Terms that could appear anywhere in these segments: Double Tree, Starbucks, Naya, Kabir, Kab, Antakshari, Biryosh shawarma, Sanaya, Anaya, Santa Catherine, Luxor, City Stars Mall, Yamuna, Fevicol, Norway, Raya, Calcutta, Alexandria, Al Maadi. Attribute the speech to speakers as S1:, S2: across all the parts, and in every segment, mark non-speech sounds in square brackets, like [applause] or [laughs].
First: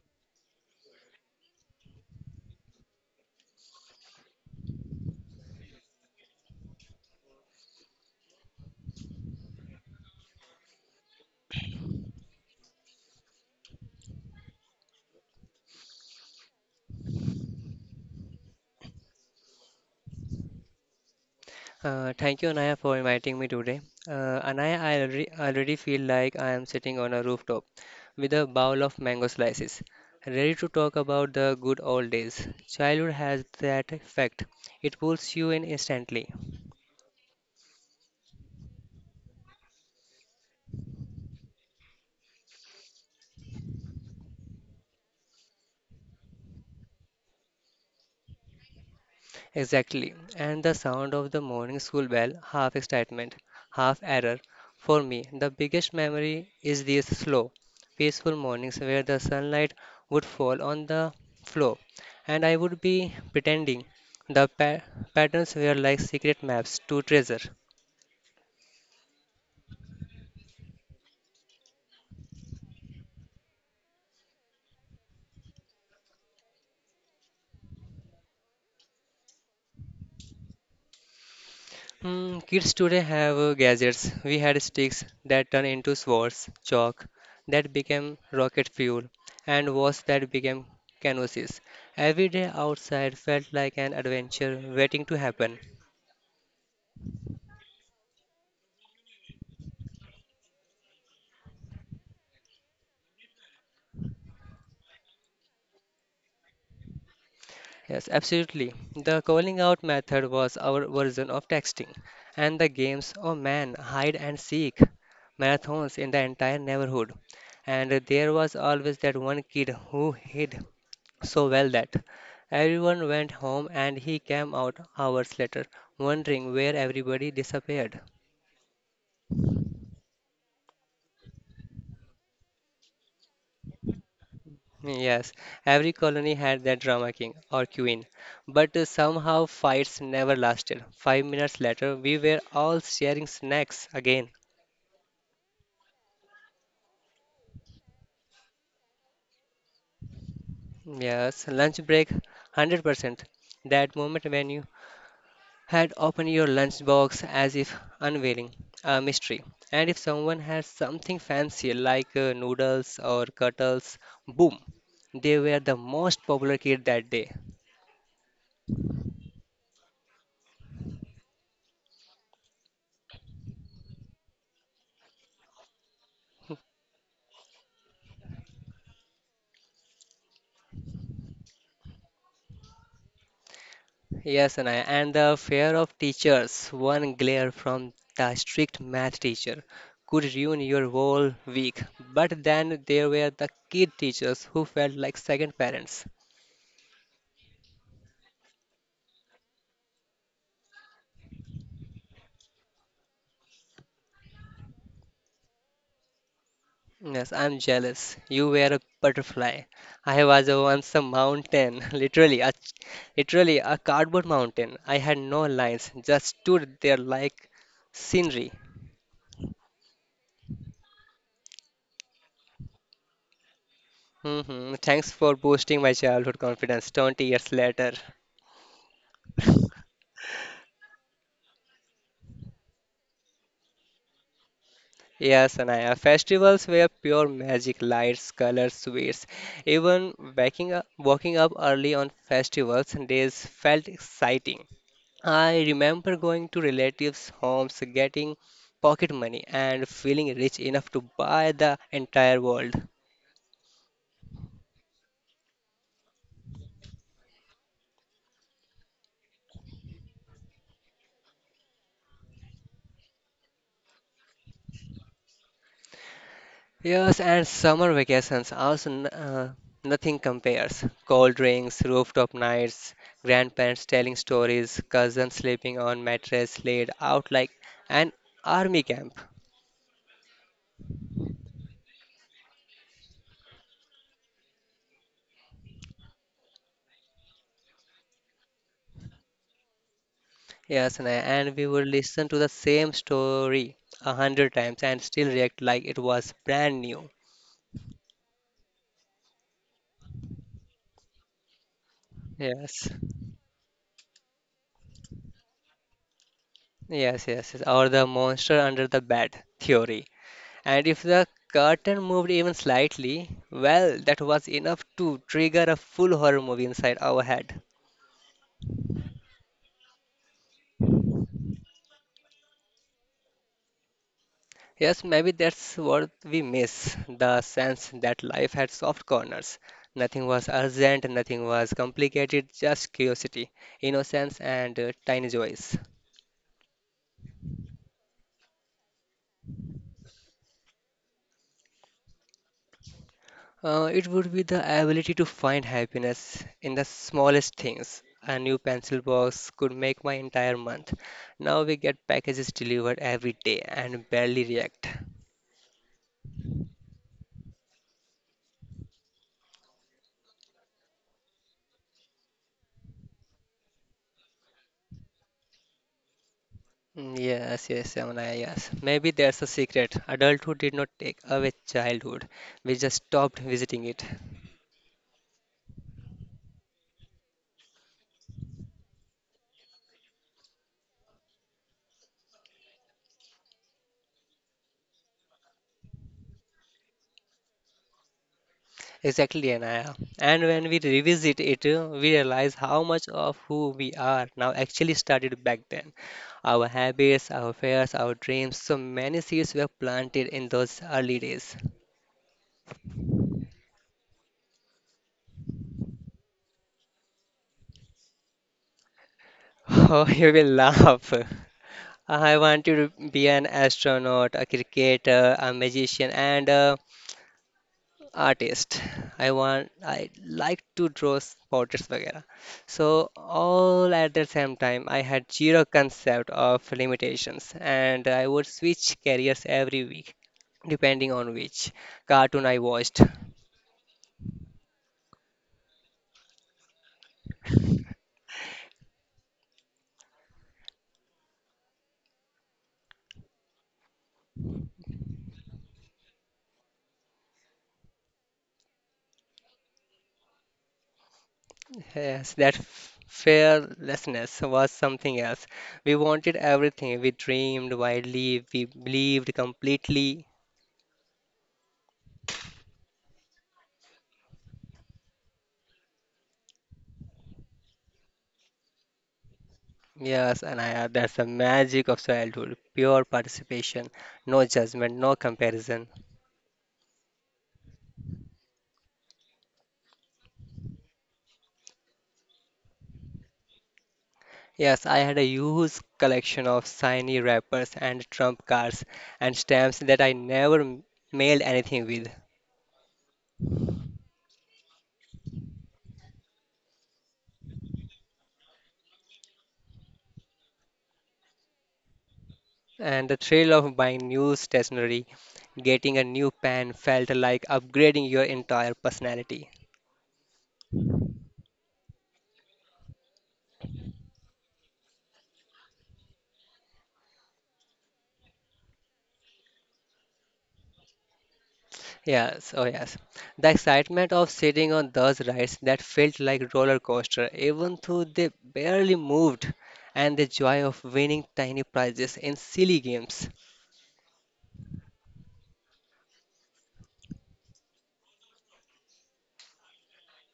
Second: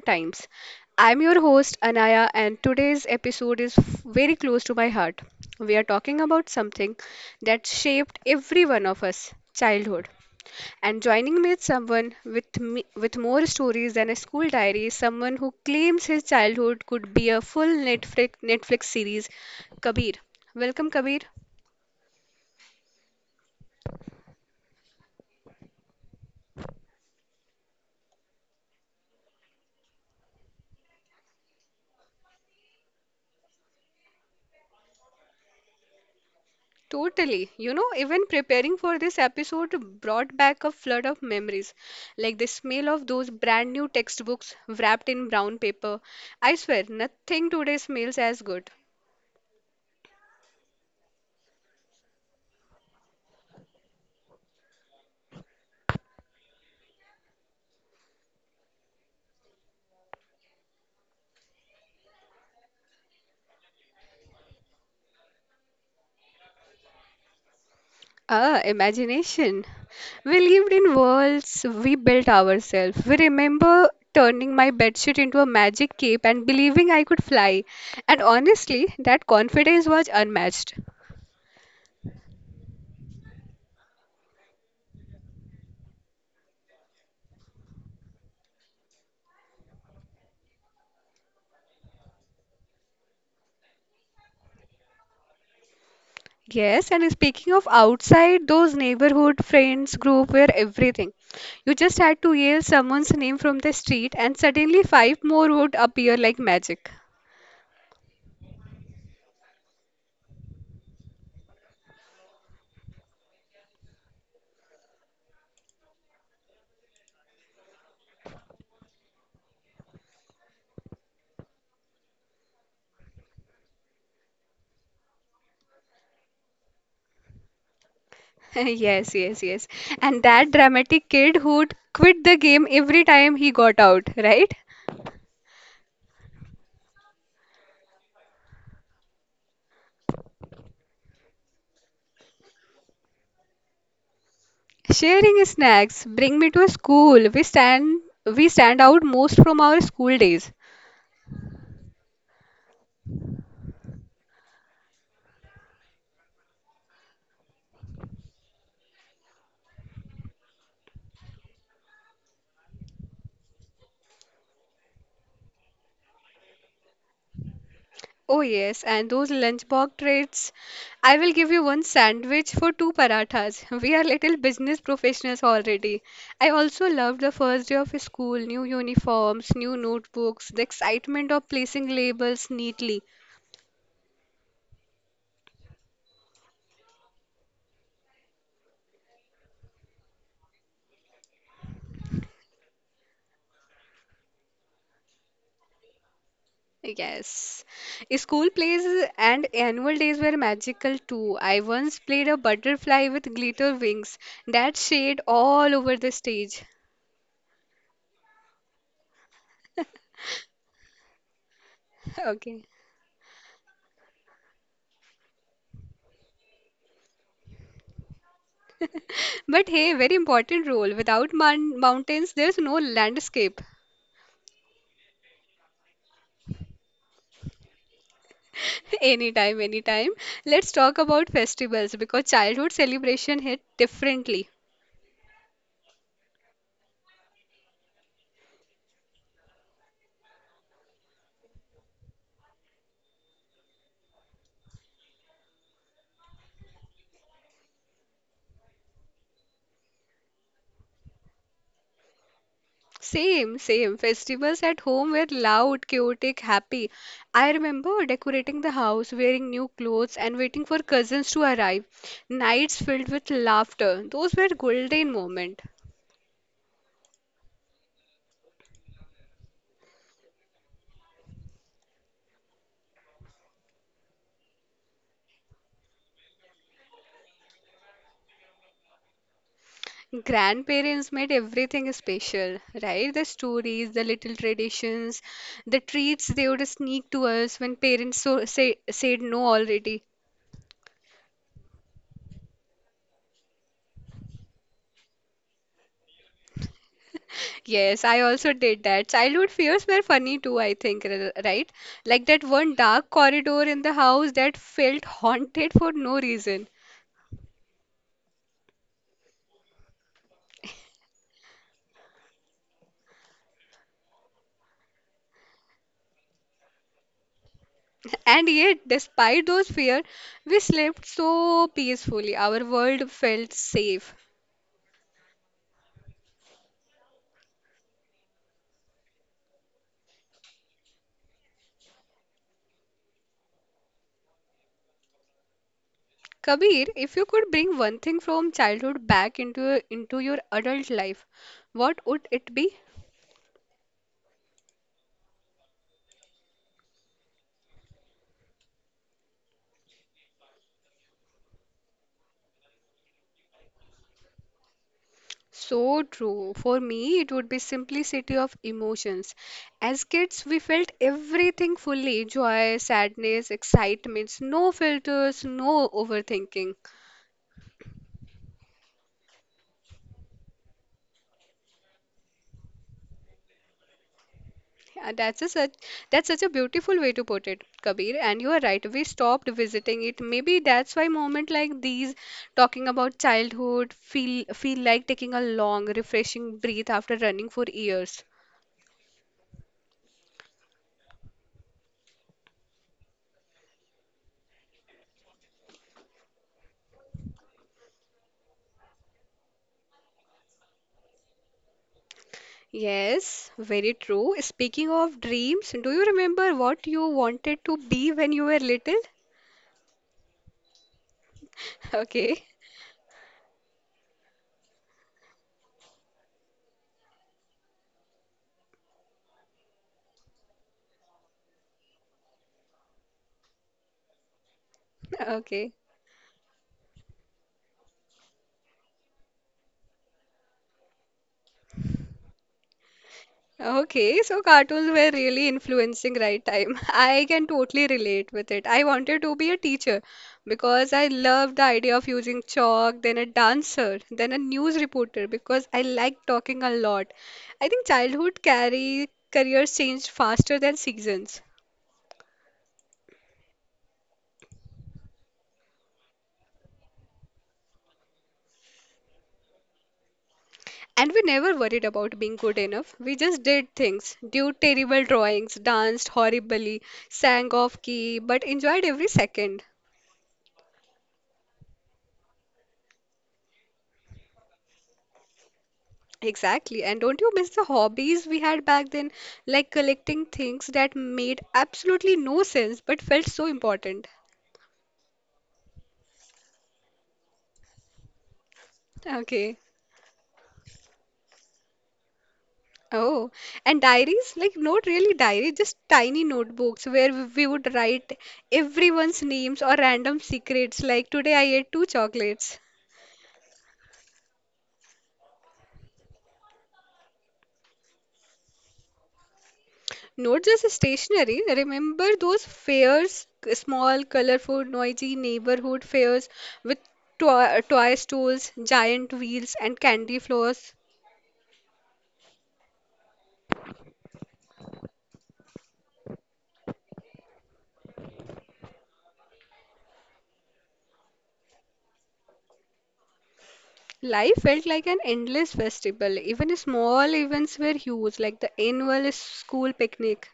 S1: times. I'm your host, Anaya, and today's episode is very close to my heart. We are talking about something that shaped every one of us childhood. And joining me is someone with me, with more stories than a school diary, someone who claims his childhood could be a full Netflix series, Kabir. Welcome, Kabir.
S2: Thank you, Anaya, for inviting me today. Anaya, I already feel like I am sitting on a rooftop with a bowl of mango slices, ready to talk about the good old days. Childhood has that effect, it pulls you in instantly.
S1: Totally. You know, even preparing for this episode brought back a flood of memories, like the smell of those brand new textbooks wrapped in brown paper. I swear, nothing today smells as good.
S2: Exactly. And the sound of the morning school bell, half excitement, half error. For me, the biggest memory is these slow, peaceful mornings where the sunlight would fall on the floor and I would be pretending the pa- patterns were like secret maps to treasure.
S1: Ah, imagination. We lived in worlds we built ourselves. We remember turning my bedsheet into a magic cape and believing I could fly. And honestly, that confidence was unmatched.
S2: Hmm, kids today have gadgets. We had sticks that turned into swords, chalk that became rocket fuel, and walls that became canvases. Every day outside felt like an adventure waiting to happen.
S1: Yes, and speaking of outside, those neighborhood friends group were everything. You just had to yell someone's name from the street, and suddenly five more would appear like magic. [laughs]
S2: Yes, absolutely. The calling out method was our version of texting, and the games, oh man, hide and seek, marathons in the entire neighborhood. And there was always that one kid who hid so well that everyone went home and he came out hours later, wondering where everybody disappeared.
S1: Yes, yes, yes. And that dramatic kid who'd quit the game every time he got out, right?
S2: Yes, every colony had their drama king or queen, but somehow fights never lasted. 5 minutes later, we were all sharing snacks again.
S1: Sharing snacks bring me to school. We stand out most from our school days.
S2: Yes, lunch break, 100%. That moment when you had opened your lunchbox as if unveiling a mystery. And if someone had something fancy like noodles or cuttles, boom, they were the most popular kid that day.
S1: Oh yes, and those lunchbox treats. I will give you one sandwich for two parathas. [laughs] We are little business professionals already. I also loved the first day of school, new uniforms, new notebooks, the excitement of placing labels neatly.
S2: Yes, and I and the fear of teachers, one glare from the strict math teacher could ruin your whole week. But then there were the kid teachers who felt like second parents.
S1: Yes. School plays and annual days were magical too. I once played a butterfly with glitter wings that shade all over the stage. [laughs]
S2: Yes, I'm jealous. You were a butterfly. I was once a mountain, [laughs] literally a
S1: Okay.
S2: literally a cardboard mountain. I had no lines, just stood there like scenery.
S1: But hey, very important role. Without mountains, there's no landscape.
S2: Hmm Thanks for boosting my childhood confidence 20 years later.
S1: [laughs] Anytime, anytime. Let's talk about festivals because childhood celebration hit differently.
S2: Yes, Anaya, festivals were pure magic, lights, colors, sweets. Even waking up early on festivals days felt exciting. I remember going to relatives' homes, getting pocket money, and feeling rich enough to buy the entire world.
S1: Same, same. Festivals at home were loud, chaotic, happy. I remember decorating the house, wearing new clothes, and waiting for cousins to arrive. Nights filled with laughter. Those were golden moments.
S2: Yes, and summer vacations also nothing compares. Cold drinks, rooftop nights, grandparents telling stories, cousins sleeping on mattress laid out like an army camp.
S1: Grandparents made everything special, right? The stories, the little traditions, the treats they would sneak to us when parents said no already.
S2: Yes, and we would listen to the same story 100 times and still react like it was brand new.
S1: Yes, I also did that. Childhood fears were funny too, I think, right? Like that one
S2: Yes.
S1: dark corridor in the house that felt haunted for no reason.
S2: Yes, yes, yes. Or the monster under the bed theory. And if the curtain moved even slightly, well, that was enough to trigger a full horror movie inside our head.
S1: [laughs] And yet, despite those fears, we slept so peacefully. Our world felt safe.
S2: Yes, maybe that's what we miss, the sense that life had soft corners. Nothing was urgent, nothing was complicated, just curiosity, innocence, and tiny joys.
S1: Kabir, if you could bring one thing from childhood back into into your adult life, what would it be?
S2: It would be the ability to find happiness in the smallest things. A new pencil box could make my entire month. Now we get packages delivered every day and barely react.
S1: So true. For me, it would be simplicity of emotions. As kids, we felt everything fully, joy, sadness, excitements, no filters, no overthinking.
S2: Yes, yes, Yamuna, yes. Maybe that's the secret. Adulthood did not take away childhood. We just stopped visiting it.
S1: Yeah, that's such a beautiful way to put it, Kabir. And you are right, we stopped visiting it. Maybe that's why moment like these, talking about childhood, feel like taking a long, refreshing breath after running for years.
S2: Exactly, Anaya. And when we revisit it, we realize how much of who we are now actually started back then. Our habits, our fears, our dreams, so many seeds were planted in those early days.
S1: Yes, very true. Speaking of dreams, do you remember what you wanted to be when you were little? [laughs]
S2: [laughs] Oh, you will laugh. I
S1: Okay,
S2: wanted to be an astronaut, a cricketer, a magician, and a artist. I like to draw portraits, वगैरह. So all at the same time, I had zero
S1: okay,
S2: concept of limitations, and I would switch careers every week, depending on which cartoon I watched.
S1: okay. So cartoons were really influencing right time. [laughs] I can totally relate with it. I wanted to be a teacher because I loved the idea of using chalk, then a dancer, then a news reporter because I like talking a lot. I think childhood carry careers change faster than seasons.
S2: Yes, that fearlessness was something else. We wanted everything. We dreamed wildly. We believed completely.
S1: And we never worried about being good enough. We just did things, did terrible drawings, danced horribly, sang off key, but enjoyed every second.
S2: Yes, that's the magic of childhood, pure participation, no judgment, no comparison.
S1: Exactly. And don't you miss the hobbies we had back then? Like collecting things that made absolutely no sense but felt so important.
S2: Yes, I had a huge collection of shiny wrappers and trump cards and
S1: Okay.
S2: stamps that I never mailed anything with.
S1: Oh, and diaries? Like, not really diary, just tiny notebooks where we would write everyone's names or random secrets. Like, today I ate two chocolates.
S2: And the thrill of buying new stationery, getting a new pen felt like upgrading your entire personality.
S1: Not just stationery. Remember those fairs, small, colorful, noisy neighborhood fairs with toy stores, giant wheels, and candy floors.
S2: Yes, oh yes. The excitement of sitting on those rides that felt like roller coaster, even though they barely moved, and the joy of winning tiny prizes in silly games.
S1: Life felt like an endless festival. Even small events were huge, like the annual school picnic.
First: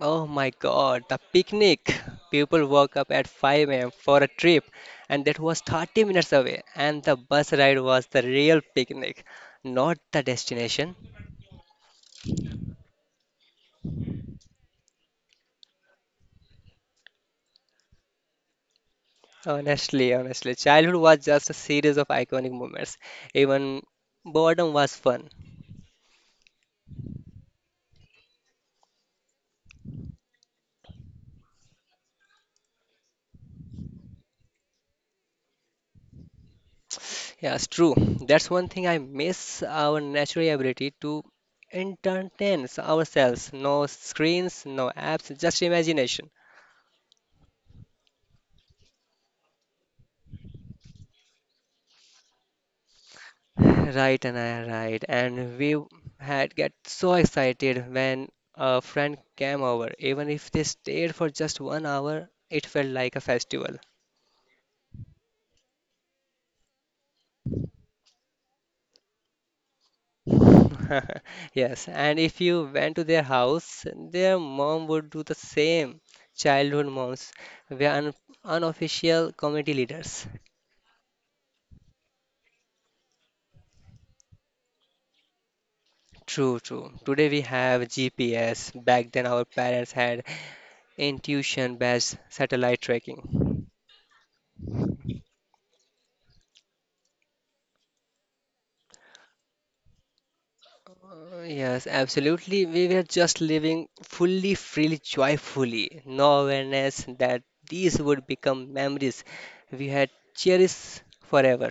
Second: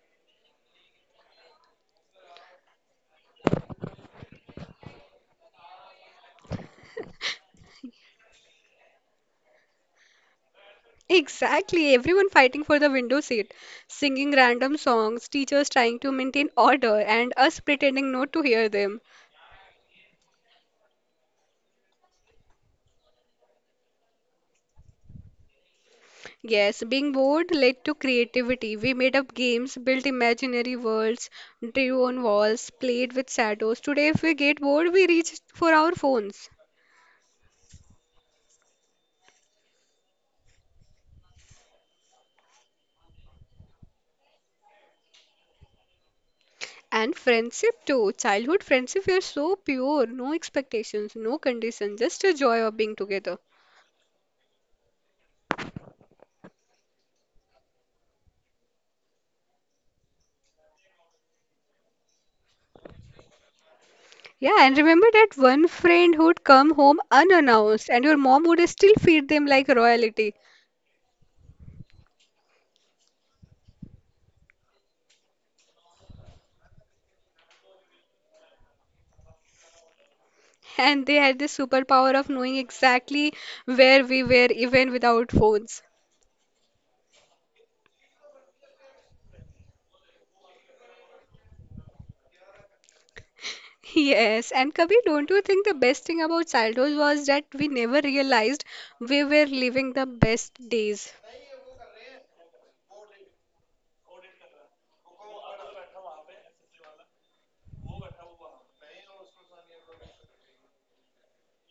S2: Oh my God, the picnic. People woke up at 5 a.m. for a trip, and that was 30 minutes away. And the bus ride was the real picnic, not the destination.
S1: Exactly, everyone fighting for the window seat, singing random songs, teachers trying to maintain order, and us pretending not to hear them.
S2: Honestly, childhood was just a series of iconic moments. Even boredom was fun.
S1: Yes, being bored led to creativity. We made up games, built imaginary worlds, drew on walls, played with shadows. Today, if we get bored, we reach for our phones.
S2: Yeah, it's true. That's one thing I miss our natural ability to entertain ourselves. No screens, no apps, just imagination.
S1: And friendship too. Childhood friendship were so pure, no expectations, no conditions, just a joy of being together.
S2: Right, Anaya, right. And we had get so excited when a friend came over. Even if they stayed for just 1 hour, it felt like a festival.
S1: Yeah, and remember that one friend who'd come home unannounced, and your mom would still feed them like royalty.
S2: [laughs] Yes, and if you went to their house, their mom would do the same. Childhood moms were un unofficial community leaders.
S1: And they had the superpower of knowing exactly where we were, even without phones.
S2: True, true. Today we have GPS. Back then our parents had intuition-based satellite tracking.
S1: Yes, and Kabir, don't you think the best thing about childhood was that we never realized we were living the best days?
S2: Yes, absolutely. We were just living fully, freely, joyfully. No awareness that these would become memories we had cherished forever.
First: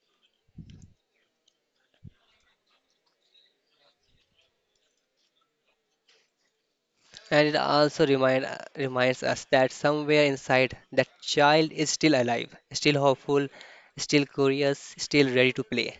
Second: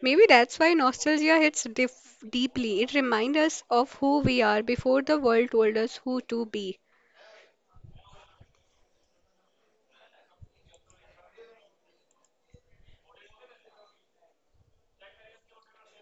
S1: Maybe that's why nostalgia hits deeply. It reminds us of who we are before the world told us who to be.
S2: And it also reminds us that somewhere inside, that child is still alive, still hopeful, still curious, still ready to play.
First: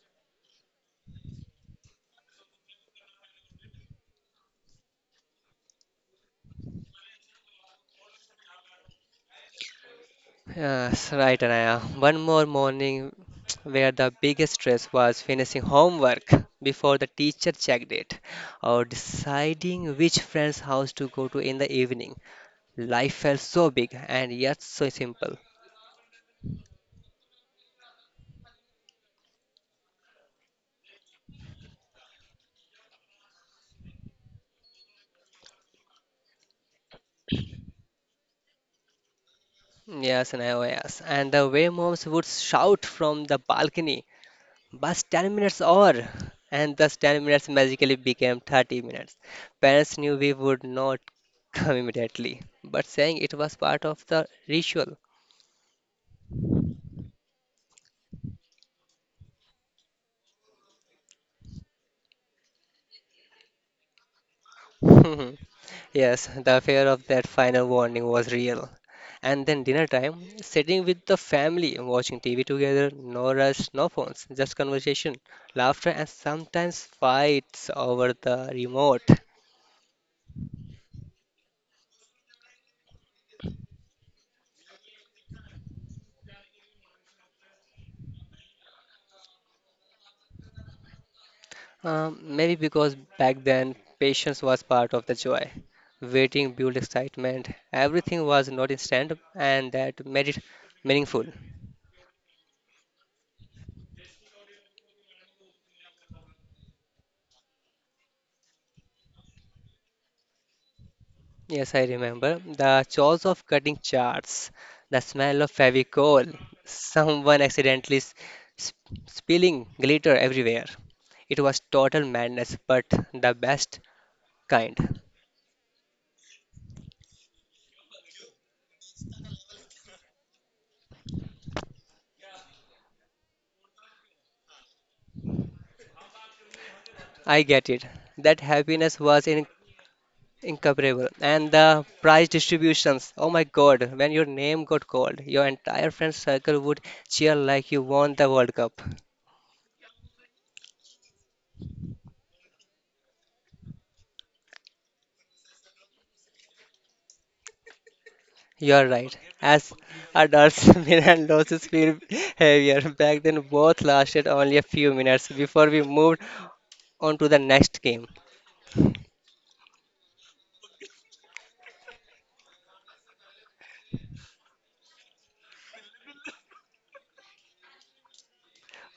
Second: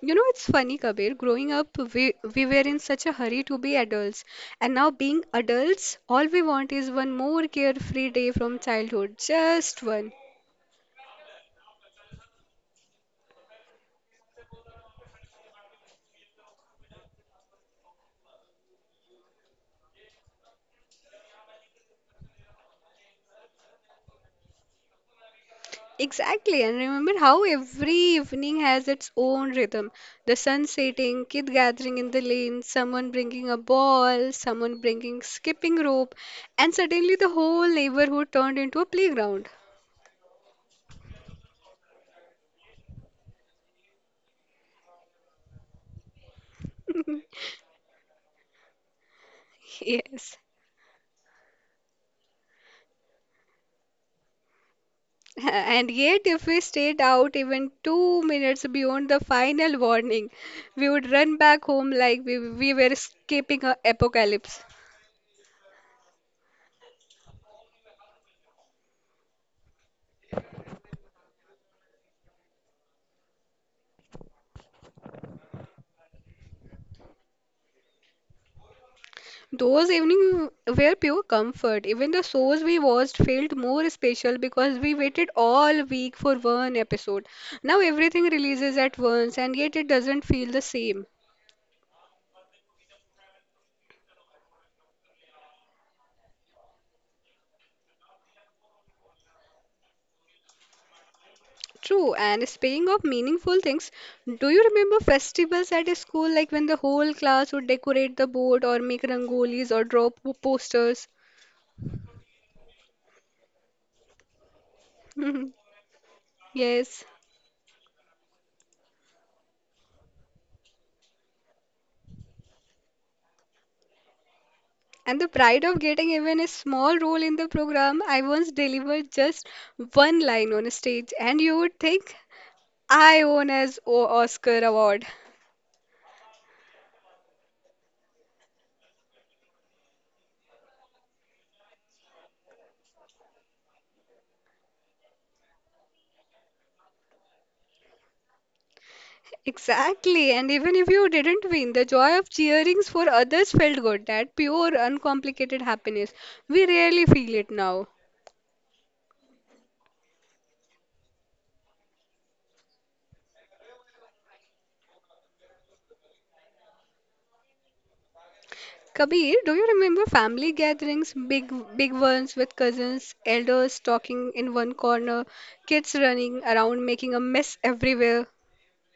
S1: You know, it's funny, Kabir. Growing up, we were in such a hurry to be adults. And now, being adults, all we want is one more carefree day from childhood. Just one.
S2: Yes, right, Anaya. One more morning [tsk] where the biggest stress was finishing homework before the teacher checked it or deciding which friend's house to go to in the evening. Life felt so big and yet so simple.
S1: Exactly, and remember how every evening has its own rhythm. The sun setting, kid gathering in the lane, someone bringing a ball, someone bringing skipping rope, and suddenly the whole neighborhood turned into a playground.
S2: Yes, Anaya, oh yes. And the way moms would shout from the balcony, bus 10 minutes or and thus 10 minutes
S1: [laughs]
S2: magically became 30 minutes. Parents knew we
S1: Yes.
S2: would not come immediately, but saying it was part of the ritual.
S1: [laughs] And yet, if we stayed out even two minutes beyond the final warning, we would run back home like we were escaping an apocalypse.
S2: [laughs] Yes, the fear of that final warning was real. And then dinner time, sitting with the family, watching TV together, no rush, no phones, just conversation, laughter, and sometimes fights over the remote.
S1: Those evenings were pure comfort. Even the shows we watched felt more special because we waited all week for one episode. Now everything releases at once and yet it doesn't feel the same.
S2: Maybe because back then, patience was part of the joy. Waiting built excitement. Everything was not instant, and that made it meaningful.
S1: True, and speaking of meaningful things, do you remember festivals at a school like when the whole class would decorate the board or make rangolis or draw posters?
S2: Yes, I remember. The chores of cutting charts, the smell of
S1: [laughs]
S2: Fevicol,
S1: Yes.
S2: someone accidentally spilling glitter everywhere. It was total madness, but the best kind.
S1: And the pride of getting even a small role in the program, I once delivered just one line on stage, and you would think I won as O Oscar award.
S2: I get it. That happiness was incomparable. And the prize distributions. Oh my God, when your name got called, your entire friend circle would cheer like you won the World Cup.
S1: Exactly, and even if you didn't win, the joy of cheerings for others felt good. That pure, uncomplicated happiness. We rarely feel it now.
S2: You're right. As adults, [laughs] Milan losses feel heavier. Back then, both lasted only a few minutes before we moved on to the next game.
S1: Kabir, do you remember family gatherings, big ones with cousins, elders talking in one corner, kids running around making a mess everywhere?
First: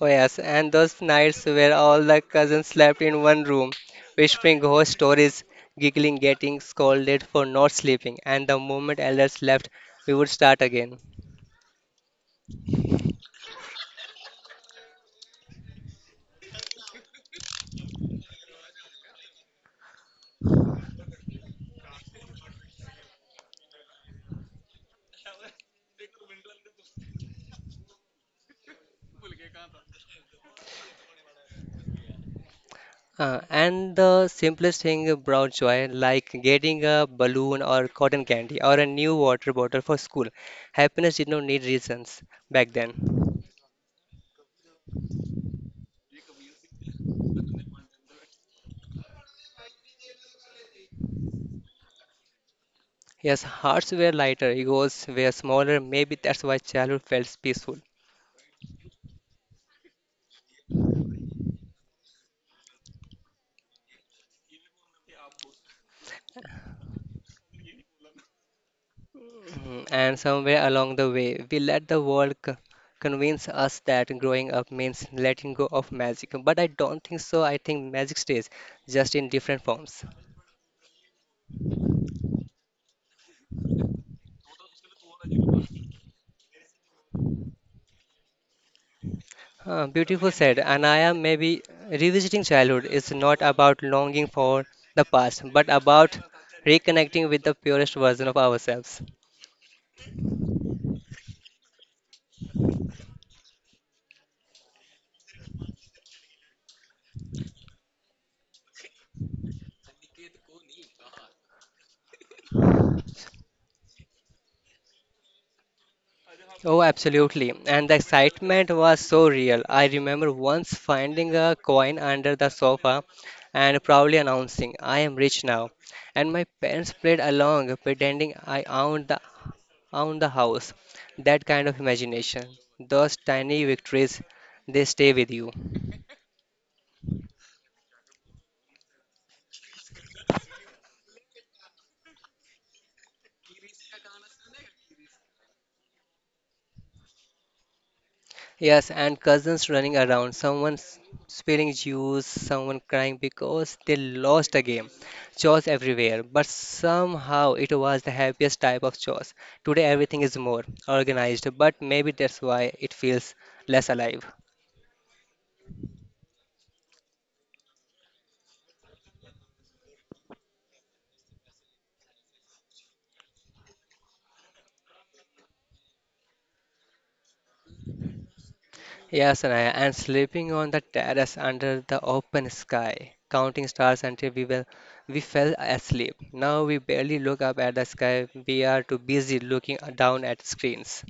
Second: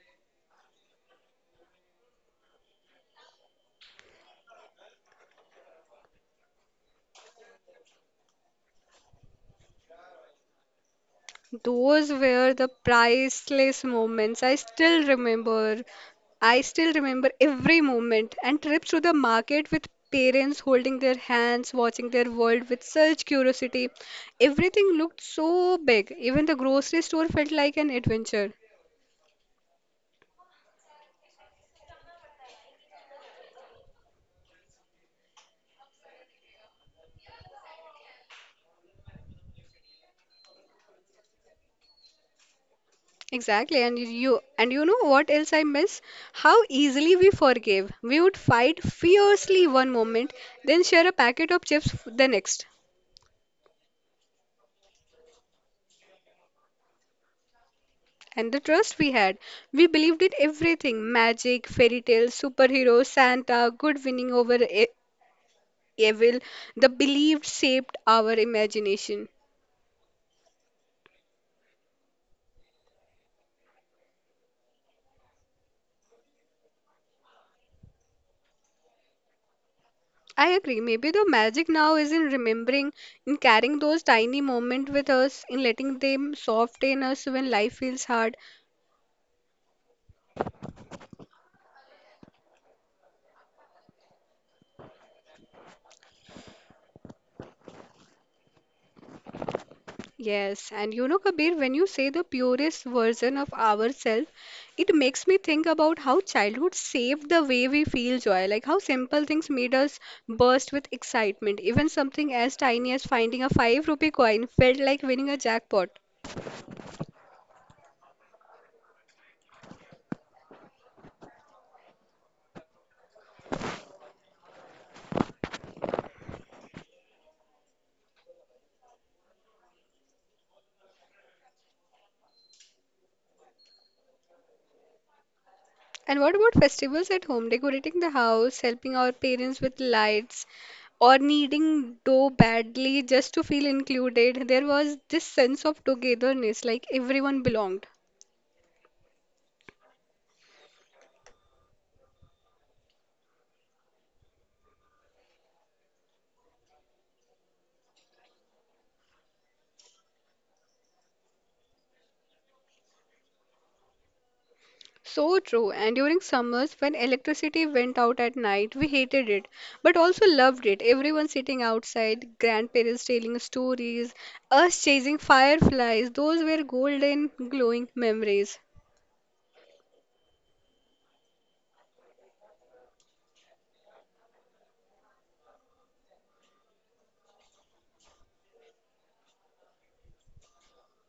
S2: Oh, yes, and those nights where all the cousins slept in one room, whispering ghost stories, giggling, getting scolded for not sleeping, and the moment elders left, we would start again.
S1: Those were the priceless moments. I still remember. I still remember every moment and trips to the market with parents holding their hands, watching their world with such curiosity. Everything looked so big. Even the grocery store felt like an adventure.
S2: And the simplest thing brought joy, like getting a balloon or cotton candy or a new water bottle for school. Happiness did not need reasons back then.
S1: Exactly, and you know what else I miss? How easily we forgave. We would fight fiercely one moment, then share a packet of chips the next.
S2: Yes, hearts were lighter, egos were smaller. Maybe that's why childhood felt peaceful.
S1: And the trust we had. We believed in everything magic, fairy tales, superheroes, Santa, good winning over evil. The belief shaped our imagination.
S2: Mhm. And somewhere along the way, we let the world convince us that growing up means letting go of magic. But I don't think so. I think magic stays, just in different forms.
S1: I agree. Maybe the magic now is in remembering, in carrying those tiny moments with us, in letting them soften us when life feels hard.
S2: Beautiful said, and I am maybe revisiting childhood is not about longing for the past, but about reconnecting with the purest version of ourselves.
S1: Yes, and you know, Kabir, when you say the purest version of ourselves, it makes me think about how childhood saved the way we feel joy, like how simple things made us burst with excitement. Even something as tiny as finding a 5 rupee coin felt like winning a jackpot.
S2: Oh, absolutely. And the excitement was so real. I remember once finding a coin under the sofa and proudly announcing, I am rich now. And my parents played along, pretending owned the house. That kind of imagination. Those tiny victories, they stay with you.
S1: And what about festivals at home, decorating the house, helping our parents with lights, or needing dough badly just to feel included? There was this sense of togetherness, like everyone belonged.
S2: Yes, and cousins running around, someone spilling juice, someone crying because they lost a game. Chores everywhere, but somehow it was the happiest type of chores. Today everything is more organized, but maybe that's why it feels less alive.
S1: So true. And during summers, when electricity went out at night, we hated it, but also loved it. Everyone sitting outside, grandparents telling stories, us chasing fireflies. Those were golden, glowing memories.
S2: Yes, Anaya, and sleeping on the terrace under the open sky, counting stars until we were we fell asleep. Now we barely look up at the sky. We are too busy looking down at screens.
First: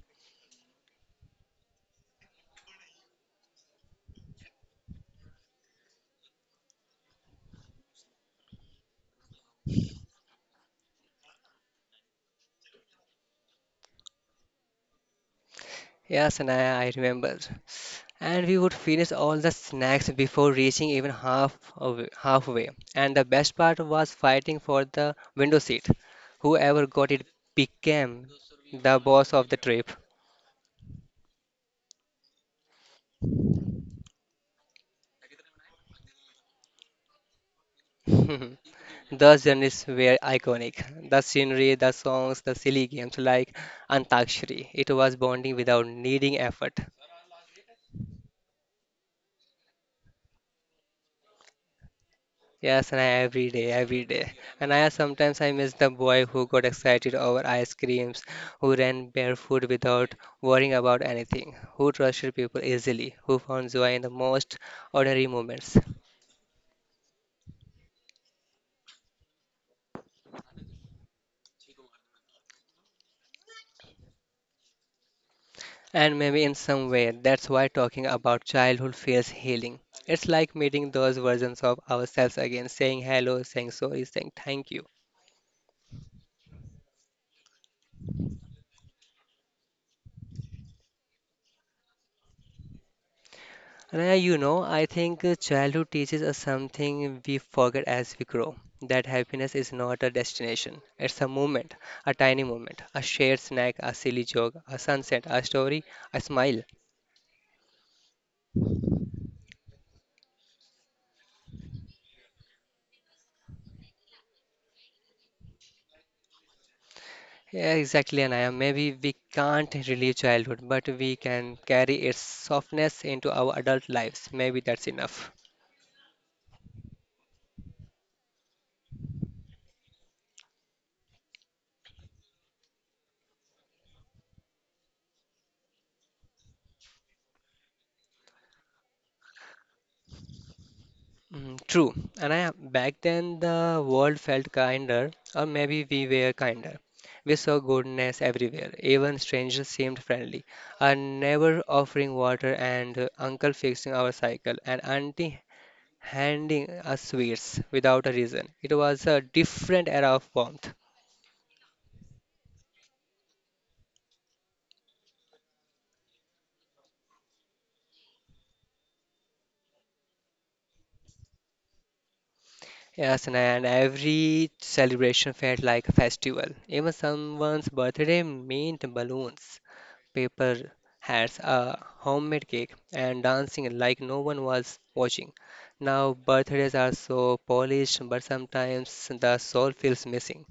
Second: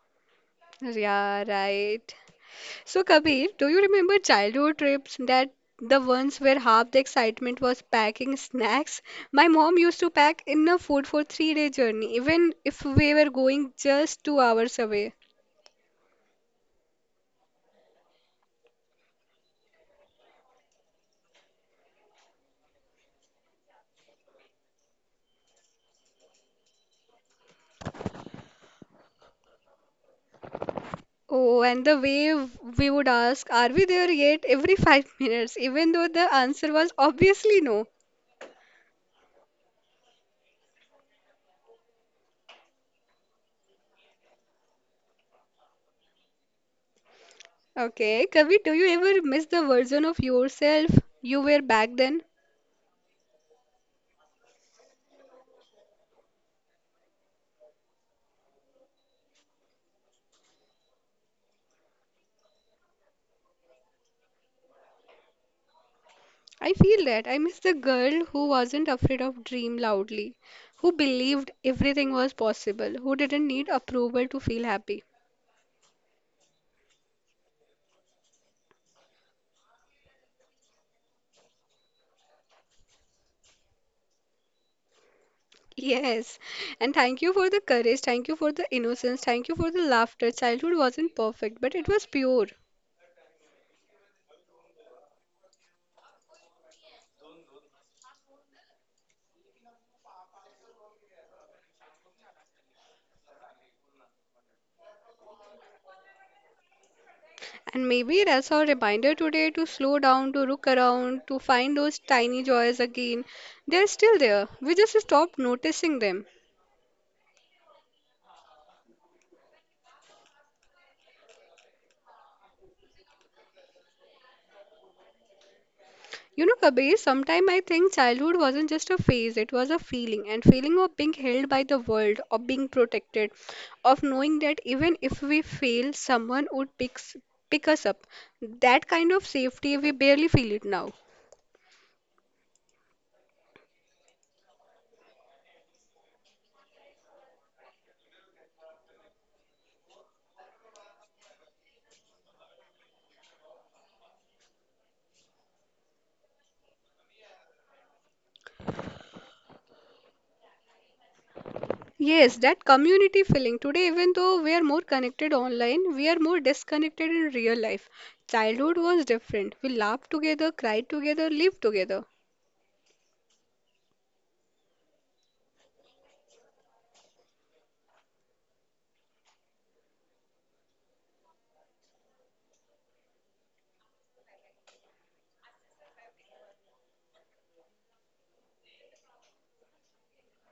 S1: Yeah, right. So, Kabir, do you remember childhood trips that the ones where half the excitement was packing snacks? My mom used to pack enough food for three-day journey, even if we were going just two hours away.
S2: Yeah, Sanaya, I remember. And we would finish all the snacks before reaching even halfway. And the best part was fighting for the window seat. Whoever got it became the boss of the trip. [laughs]
S1: Oh, and the way we would ask, are we there yet? Every five [laughs] minutes, even though the answer was obviously no.
S2: Those journeys were iconic. The scenery, the songs, the silly games like Antakshari. It was bonding without needing effort.
S1: Okay, Kavi, do you ever miss the version of yourself you were back then?
S2: Yes, and I every day, every day. And I sometimes I miss the boy who got excited over ice creams, who ran barefoot without worrying about anything, who trusted people easily, who found joy in the most ordinary moments.
S1: I feel that. I miss the girl who wasn't afraid of dream loudly, who believed everything was possible, who didn't need approval to feel happy. [laughs]
S2: And maybe in some way, that's why talking about childhood feels healing. It's like meeting those versions of ourselves again, saying hello, saying sorry, saying thank you.
S1: Yes, and thank you for the courage, thank you for the innocence, thank you for the laughter. Childhood wasn't perfect, but it was pure.
S2: Raya, you know, I think childhood teaches us something we forget as we grow, that happiness is not a destination. It's a moment, a tiny moment, a shared snack, a silly joke, a sunset, a story, a smile.
S1: And maybe that's our reminder today to slow down, to look around, to find those tiny joys again. They're still there. We just stopped noticing them.
S2: Yeah, exactly, Anaya. Maybe we can't relive childhood, but we can carry its softness into our adult lives. Maybe that's enough.
S1: You know, Kabir, sometimes I think childhood wasn't just a phase, it was a feeling, and feeling of being held by the world, of being protected, of knowing that even if we fail, pick us up. That kind of safety, we barely feel it now.
S2: Mm, true. And I, back then, the world felt kinder, or maybe we were kinder. We saw goodness everywhere. Even strangers seemed friendly. A neighbor offering water, and uncle fixing our cycle, and auntie handing us sweets without a reason. It was a different era of warmth.
S1: Yes, that community feeling. Today, even though we are more connected online, we are more disconnected in real life. Childhood was different. We laughed together, cried together, lived together.
S2: Yes, Naya, and every celebration felt like a festival. Even someone's birthday meant balloons, paper hats, a homemade cake, and dancing like no one was watching. Now, birthdays are so polished, but sometimes the soul feels missing.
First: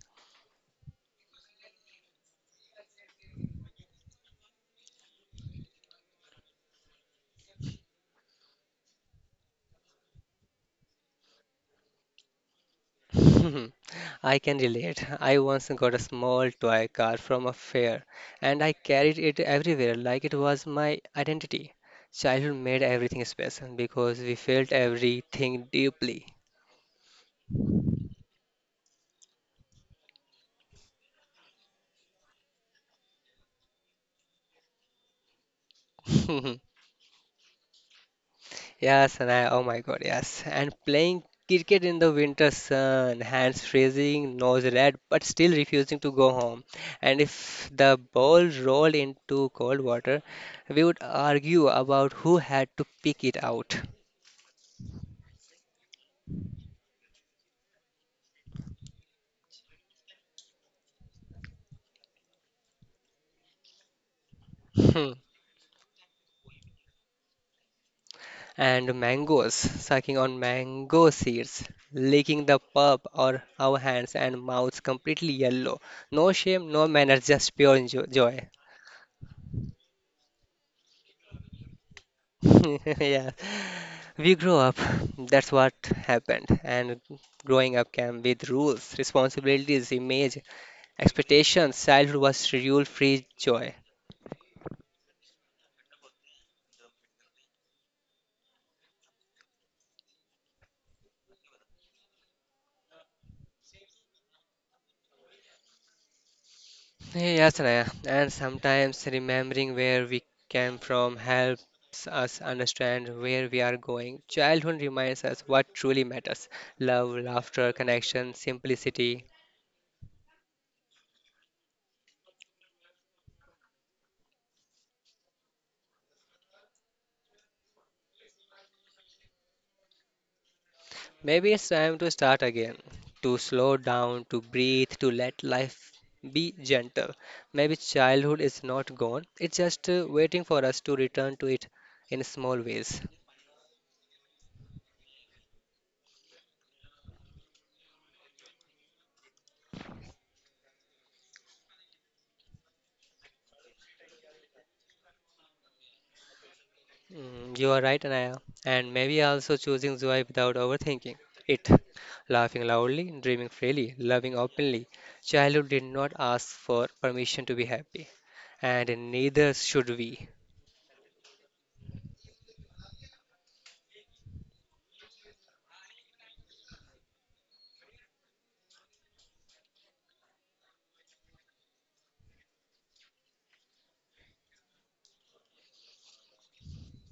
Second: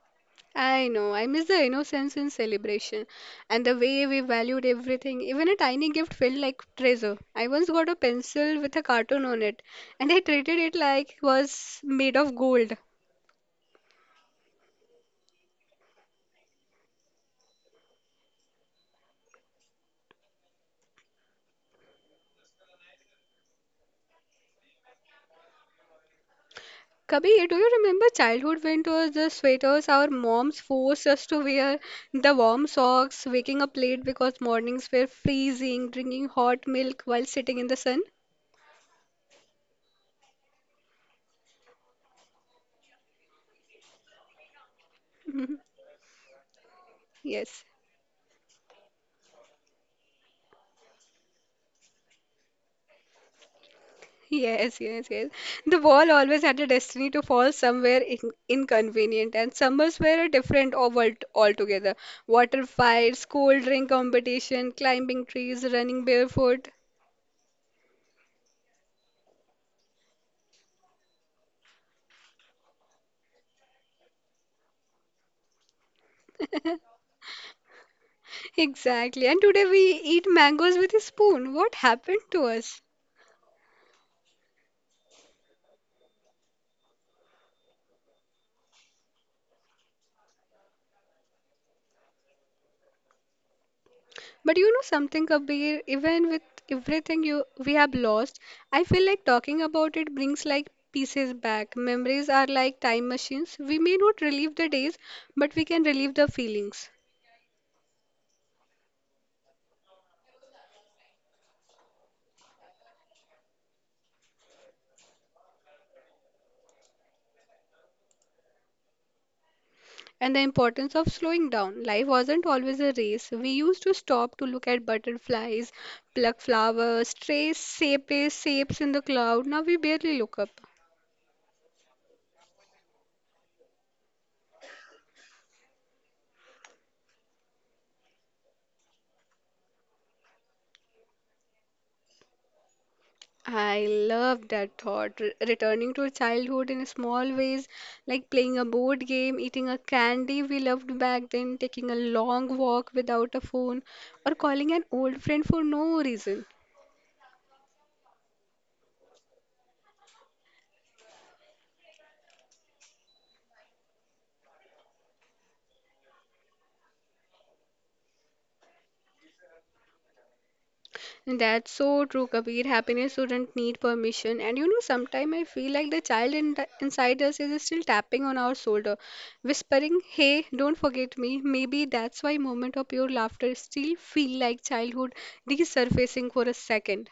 S1: I know, I miss the innocence in celebration and the way we valued everything. Even a tiny gift felt like treasure. I once got a pencil with a cartoon on it and I treated it like it was made of gold.
S2: [laughs] I can relate. I once got a small toy car from a fair, and I carried it everywhere like it was my identity. Childhood made everything special because we felt everything deeply.
S1: Kabir, do you remember childhood winters, the sweaters our moms forced us to wear, the warm socks, waking up late because mornings were freezing, drinking hot
S2: [laughs]
S1: milk while sitting in the sun?
S2: Yes, and I, oh my God, yes. And playing cricket in the winter sun, hands freezing, nose red, but
S1: [laughs]
S2: still
S1: Mhm.
S2: refusing to go home. And
S1: Yes,
S2: if the ball rolled into cold water, we would argue about who had to pick it out.
S1: yes, yes, yes. The wall always had a destiny to fall somewhere inconvenient, and summers were a different world altogether. Water fights, cold drink competition,
S2: Hmm.
S1: climbing trees, running barefoot.
S2: And mangoes, sucking on mango seeds, licking the pulp or our hands and mouths completely yellow. No shame, no
S1: [laughs]
S2: manners, just pure joy.
S1: Exactly. And today we eat mangoes with a spoon. What happened to us?
S2: [laughs] Yeah. We grow up, that's what happened, and growing up came with rules, responsibilities, image, expectations. Childhood was schedule free joy.
S1: But you know something, Kabir, even with everything you we have lost, I feel like talking about it brings like pieces back. Memories are like time machines. We may not relive the days, but we can relive the feelings.
S2: Yes, Naya, and sometimes remembering where we came from helps us understand where we are going. Childhood reminds us what truly matters: love, laughter, connection, simplicity.
S1: And the importance of slowing down. Life wasn't always a race. We used to stop to look at butterflies, pluck flowers, trace shapes, shapes in the cloud. Now we barely look up.
S2: Maybe it's time to start again, to slow down, to breathe, to let life be gentle. Maybe childhood is not gone, it's just waiting for us to return to it in small ways.
S1: I love that thought. Returning to childhood in small ways, like playing a board game, eating a candy we loved back then, taking a long walk without a phone, or calling an old friend for no reason.
S2: Mm, you are right, Anaya. And maybe also choosing joy without overthinking it. Laughing loudly, dreaming freely, loving openly. Childhood did not ask for permission to be happy, and neither should we.
S1: And that's so true, Kabir. Happiness wouldn't need permission. And you know, sometimes I feel like the child in inside us is still tapping on our shoulder, whispering, "Hey, don't forget me." Maybe that's why moment of pure laughter still feel like childhood resurfacing for a second.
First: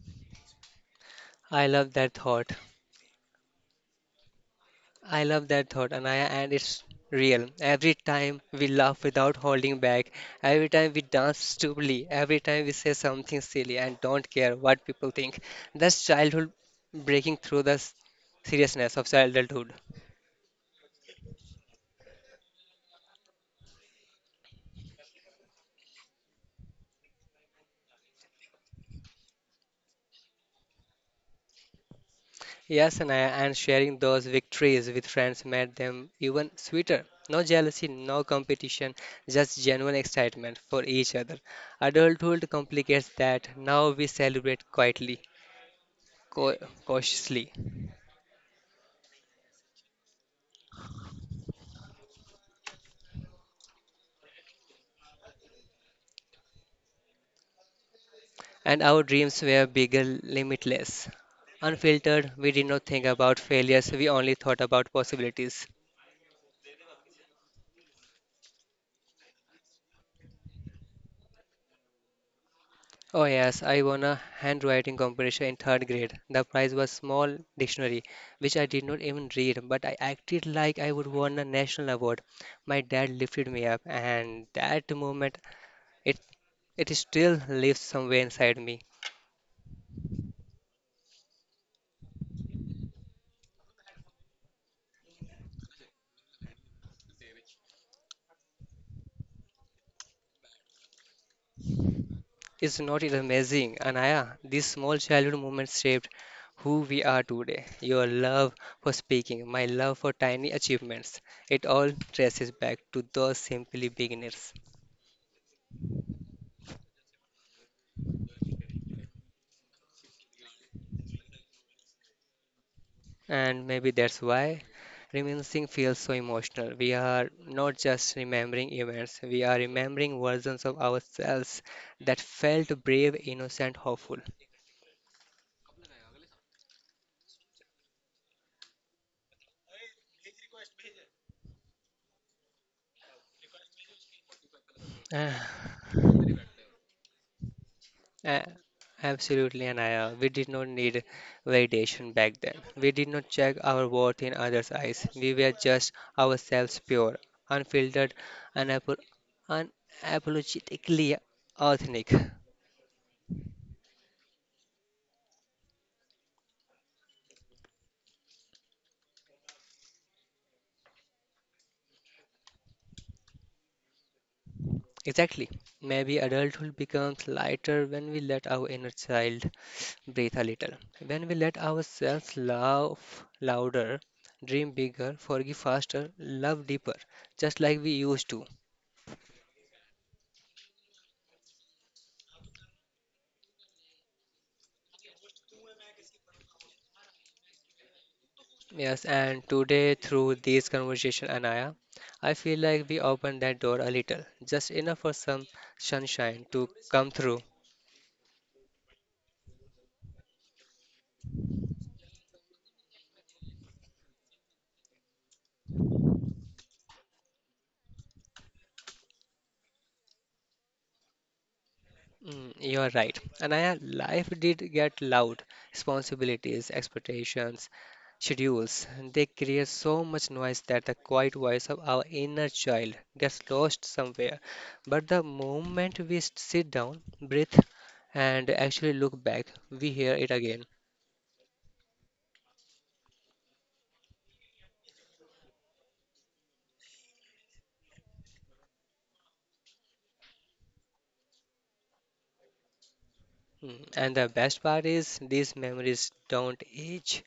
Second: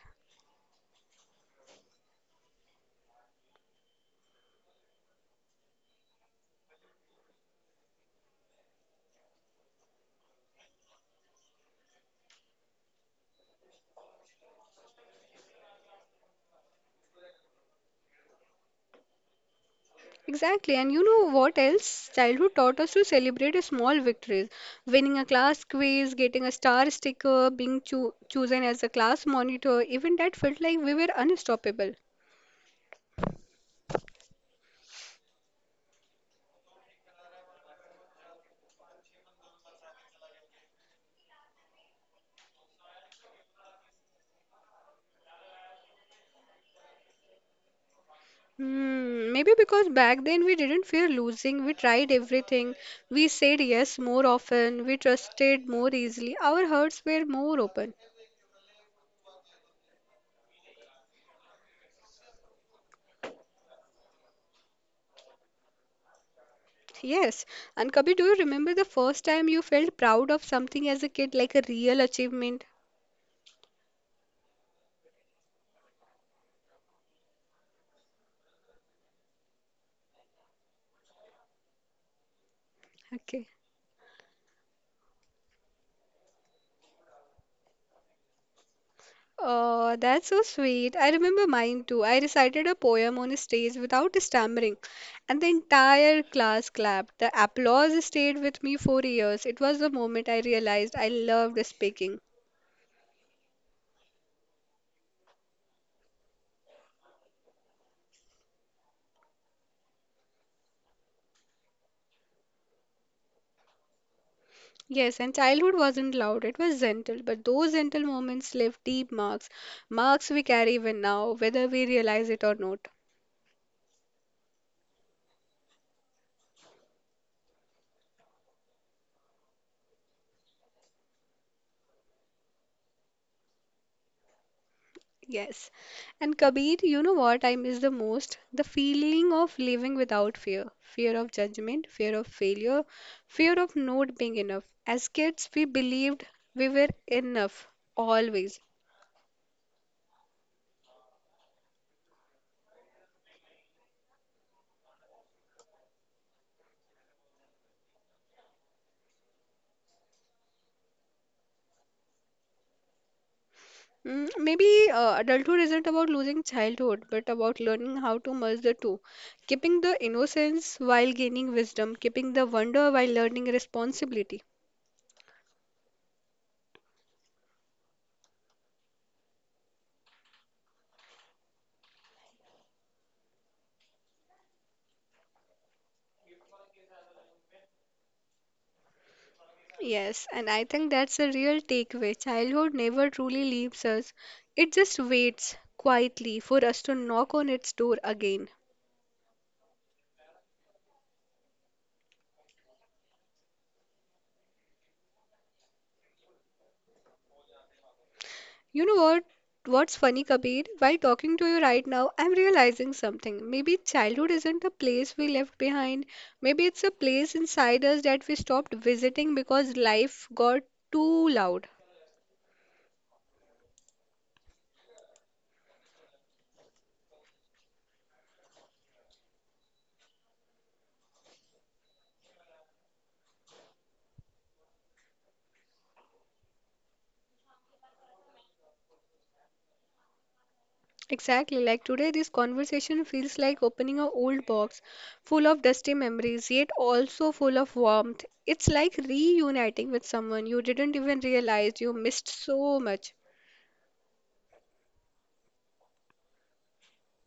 S2: I love that thought. I love that thought, Anaya, and it's real. Every time we laugh without holding back, every time we dance stupidly, every time we say something silly and don't care what people think, that's childhood breaking through the seriousness of childhood.
S1: Exactly, and you know what else? Childhood taught us to celebrate a small victories. Winning a class quiz, getting a star sticker, being chosen as a class monitor, even that felt like we were unstoppable.
S2: Yes, Anaya, and sharing those victories with friends made them even sweeter. No jealousy, no competition, just genuine excitement for each other. Adulthood complicates that. Now we celebrate quietly, co- cautiously,
S1: Hmm, maybe because back then we didn't fear losing, we tried everything, we said yes more often, we trusted more easily, our hearts were more open.
S2: and our dreams were bigger, limitless. Unfiltered, we did not think about failures, we only thought about possibilities.
S1: Yes, and Kabir, do you remember the first time you felt proud of something as a kid, like a real achievement?
S2: Oh, yes, I won a handwriting competition in third grade. The prize was small dictionary, which I did not even read, but I acted like I would won a national award. My dad
S1: Okay.
S2: lifted me up, and that moment, it, it still lives somewhere inside me.
S1: Oh, that's so sweet. I remember mine too. I recited a poem on a stage without stammering, and the entire class clapped. The applause stayed with me for years. It was the moment I realized I loved speaking.
S2: Is not it amazing, Anaya? These small childhood moments shaped who we are today. Your love for speaking, my love for tiny achievements. It all traces back to those simply beginners.
S1: Yes, and childhood wasn't loud, it was gentle, but those gentle moments left deep marks, marks we carry even now, whether we realize it or not.
S2: And maybe that's why reminiscing feels so emotional. We are not just remembering events, we are remembering versions of ourselves that felt brave, innocent, hopeful.
S1: Yes. And Kabir, you know what I miss the most? The feeling of living without fear. Fear of judgment, fear of failure, fear of not being enough. As kids,
S2: [sighs]
S1: we believed we were enough,
S2: A-
S1: always.
S2: Absolutely, Anaya. We did not need validation back then. We did not check our worth in others' eyes. We were just ourselves pure, unfiltered, unapo- unapologetically authentic.
S1: Mm, maybe adulthood isn't about losing childhood, but about learning how to merge the two. Keeping the innocence while gaining wisdom, keeping the wonder while learning responsibility.
S2: Exactly. Maybe adulthood becomes lighter when we let our inner child breathe a little. When we let ourselves laugh louder, dream bigger, forgive faster, love deeper, just like we used to.
S1: Yes, and I think that's a real takeaway. Childhood never truly leaves us, it just waits quietly for us to knock on its door again.
S2: Yes, and today through these conversation, Anaya, I feel like we opened that door a little, just enough for some sunshine to come through.
S1: You know what? What's funny, Kabir? While talking to you right now, I'm realizing something. Maybe childhood isn't a place we left behind. Maybe it's a place inside us that we stopped visiting because life got too loud.
S2: Mm, you're right. Anaya, life did get loud. Responsibilities, expectations, schedules, they create so much noise that the quiet voice of our inner child gets lost somewhere. But the moment we sit down, breathe, and actually look back, we hear it again.
S1: Exactly, like today, this conversation feels like opening an old box full of dusty memories, yet also full of warmth. It's like reuniting with someone you didn't even realize you missed so much.
S2: Mm, and the best part is, these memories don't age.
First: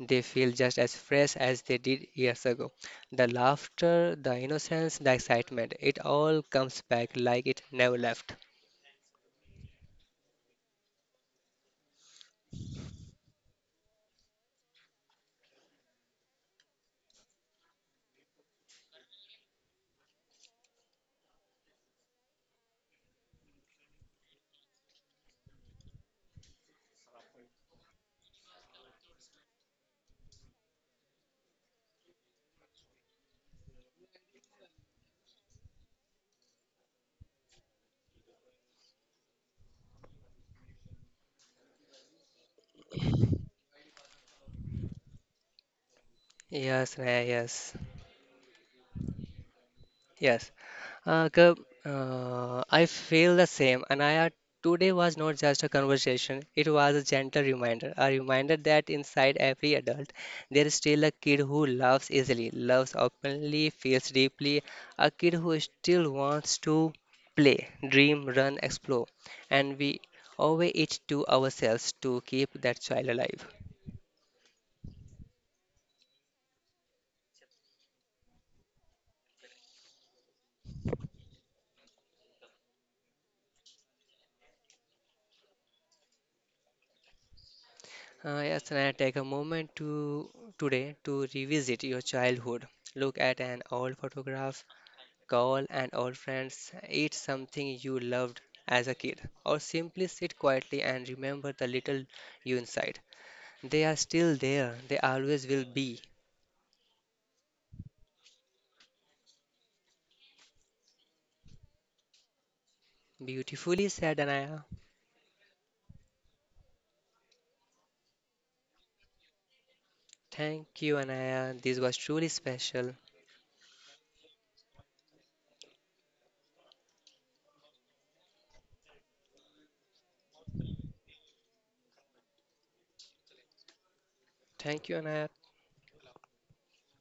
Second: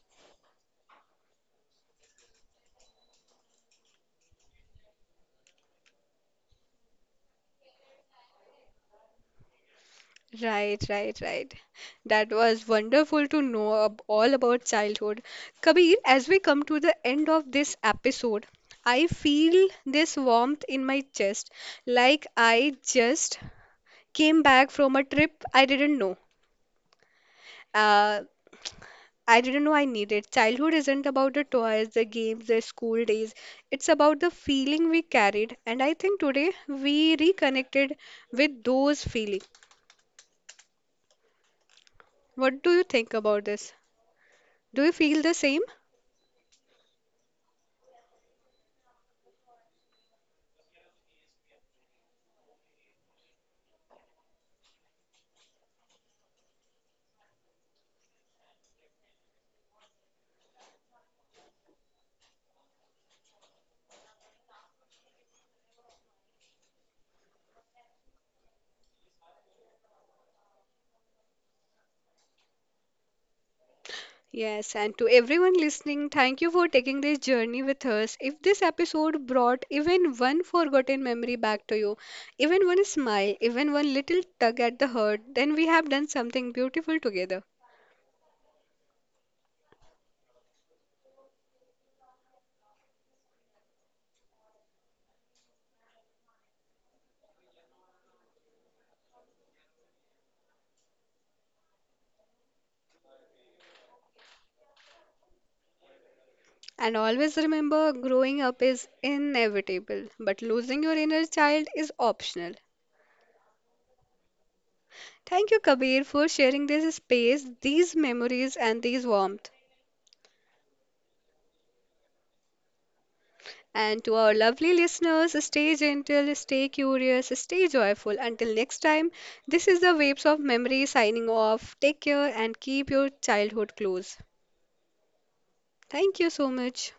S2: They feel just as fresh as they did years ago. The laughter, the innocence, the excitement, it all comes back like it never left.
S1: Right, right, right. That was wonderful to know all about childhood. Kabir, as we come to the end of this episode, I feel this warmth in my chest, like I just came back from a trip I didn't know. Uh, I didn't know I needed. Childhood isn't about the toys, the games, the school days. It's about the feeling we carried. And I think today we reconnected with those feelings. What do you think about this? Do you feel the same?
S2: Yes, Raya, yes. Yes, Kab, I feel the same. Anaya, today was not just a conversation, it was a gentle reminder, a reminder that inside every adult, there is still a kid who loves easily, loves openly, feels deeply, a kid who still wants to play, dream, run, explore. And we owe it to ourselves to keep that child alive.
S1: Yes, and to everyone listening, thank you for taking this journey with us. If this episode brought even one forgotten memory back to you, even one smile, even one little tug at the heart, then we have done something beautiful together.
S2: Yes, and I take a moment to today to revisit your childhood. Look at an old photograph, call an old friend, eat something you loved as a kid, or simply sit quietly and remember the little you inside. They are still there. They always will be.
S1: And always remember, growing up is inevitable, but losing your inner child is optional.
S2: Beautifully said, Anaya.
S1: Thank you, Kabir, for sharing this space, these memories, and these warmth.
S2: Thank you, Anaya. This was truly special.
S1: And to our lovely listeners, stay gentle, stay curious, stay joyful. Until next time, this is the Waves of Memory signing off. Take care and keep your childhood close.
S2: Thank you, Anaya.
S1: Thank you so much.